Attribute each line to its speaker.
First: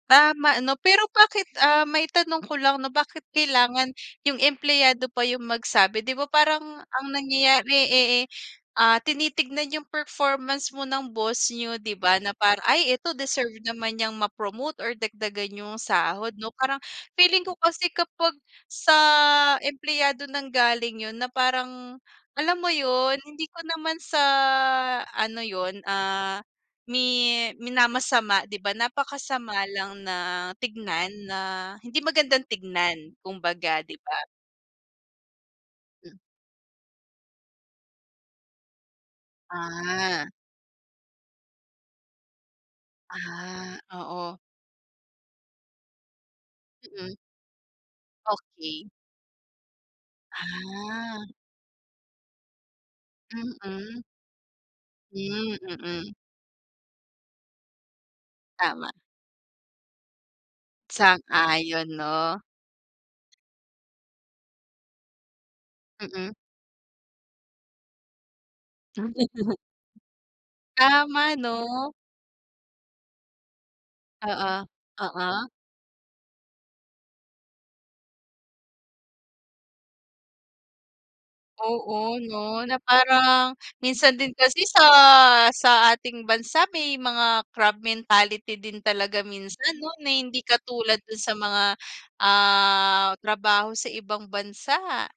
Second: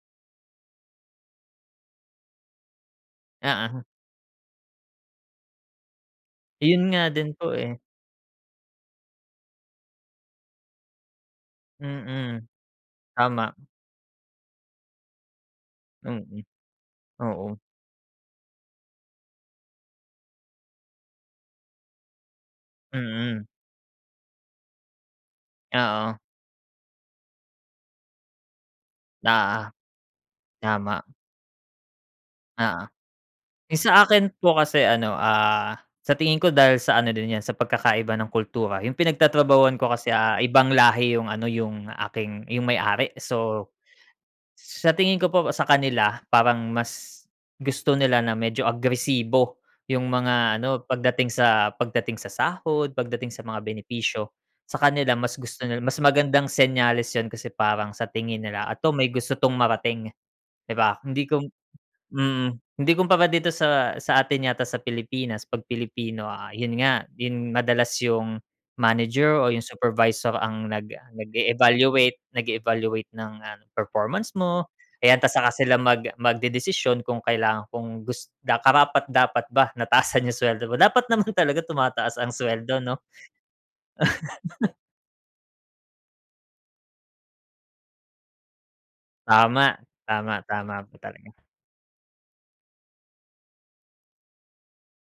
Speaker 1: Tama 'no, pero bakit, ah, maitanong ko lang 'no, bakit
Speaker 2: Uh, uh.
Speaker 1: kailangan yung empleyado pa yung magsabi di ba parang
Speaker 2: Yun
Speaker 1: ang
Speaker 2: nga din po
Speaker 1: nangyayari
Speaker 2: eh.
Speaker 1: eh, ah, tinitignan yung performance mo ng boss niyo di ba na
Speaker 2: Mm.
Speaker 1: parang, "Ay ito,
Speaker 2: Tama.
Speaker 1: deserve naman niyang ma-promote or dagdagan yung sahod",
Speaker 2: Mm.
Speaker 1: 'no, parang feeling ko
Speaker 2: Oo.
Speaker 1: kasi kapag sa empleyado nanggaling yun na parang alam mo yun, hindi
Speaker 2: Mm.
Speaker 1: ko naman sa ano yun,
Speaker 2: Oo.
Speaker 1: ah, mi minamasama di ba,
Speaker 2: Oo.
Speaker 1: napakasama lang na
Speaker 2: Tama.
Speaker 1: tingnan na hindi magandang
Speaker 2: Oo.
Speaker 1: tignan
Speaker 2: Yung
Speaker 1: kumbaga di
Speaker 2: sa
Speaker 1: ba?
Speaker 2: akin po kasi ano, ah, sa
Speaker 1: Mm.
Speaker 2: tingin ko dahil sa ano din yan sa pagkakaiba ng kultura. yung pinagtatrabahuhan ko kasi,
Speaker 1: Ah.
Speaker 2: ah, ibang lahi yung ano yung aking yung may ari so
Speaker 1: Ah, oo.
Speaker 2: sa tingin ko po sa kanila parang mas
Speaker 1: Mm.
Speaker 2: gusto nila na medyo
Speaker 1: Okey.
Speaker 2: agresibo yung mga ano
Speaker 1: Ah.
Speaker 2: pagdating sa pagdating sa sahod, pagdating sa mga
Speaker 1: Mm.
Speaker 2: benepisyo. Sa kanila mas
Speaker 1: Hmm,
Speaker 2: gusto nila, mas
Speaker 1: mm.
Speaker 2: magandang senyales yun kasi parang sa tingin nila, "Eto,
Speaker 1: Tama.
Speaker 2: may gusto 'tong marating", di ba? Hindi kom
Speaker 1: Sang-ayon 'no.
Speaker 2: mm. Hindi kumpara dito sa, sa atin yata sa Pilipinas, pag Pilipino,
Speaker 1: Mm.
Speaker 2: ah yun nga yun madalas yung manager o yung supervisor ang nag
Speaker 1: Tama 'no?
Speaker 2: nag-e-evaluate nag-evaluate ng ah, performance
Speaker 1: Oo.
Speaker 2: mo. 'Yan 'tas
Speaker 1: Oo?
Speaker 2: saka sila mag magdedesisyon kung kailangan kung gus karapatdapat ba na taasan yung sweldo mo, dapat naman talaga
Speaker 1: Oo,
Speaker 2: tumataas ang
Speaker 1: 'no na
Speaker 2: sweldo no?
Speaker 1: parang minsan din kasi sa, sa ating bansa may mga crab mentality din talaga minsan
Speaker 2: Tama,
Speaker 1: 'no na hindi
Speaker 2: tama, tama po
Speaker 1: katulad dun sa
Speaker 2: talaga.
Speaker 1: mga, ah, trabaho sa ibang bansa.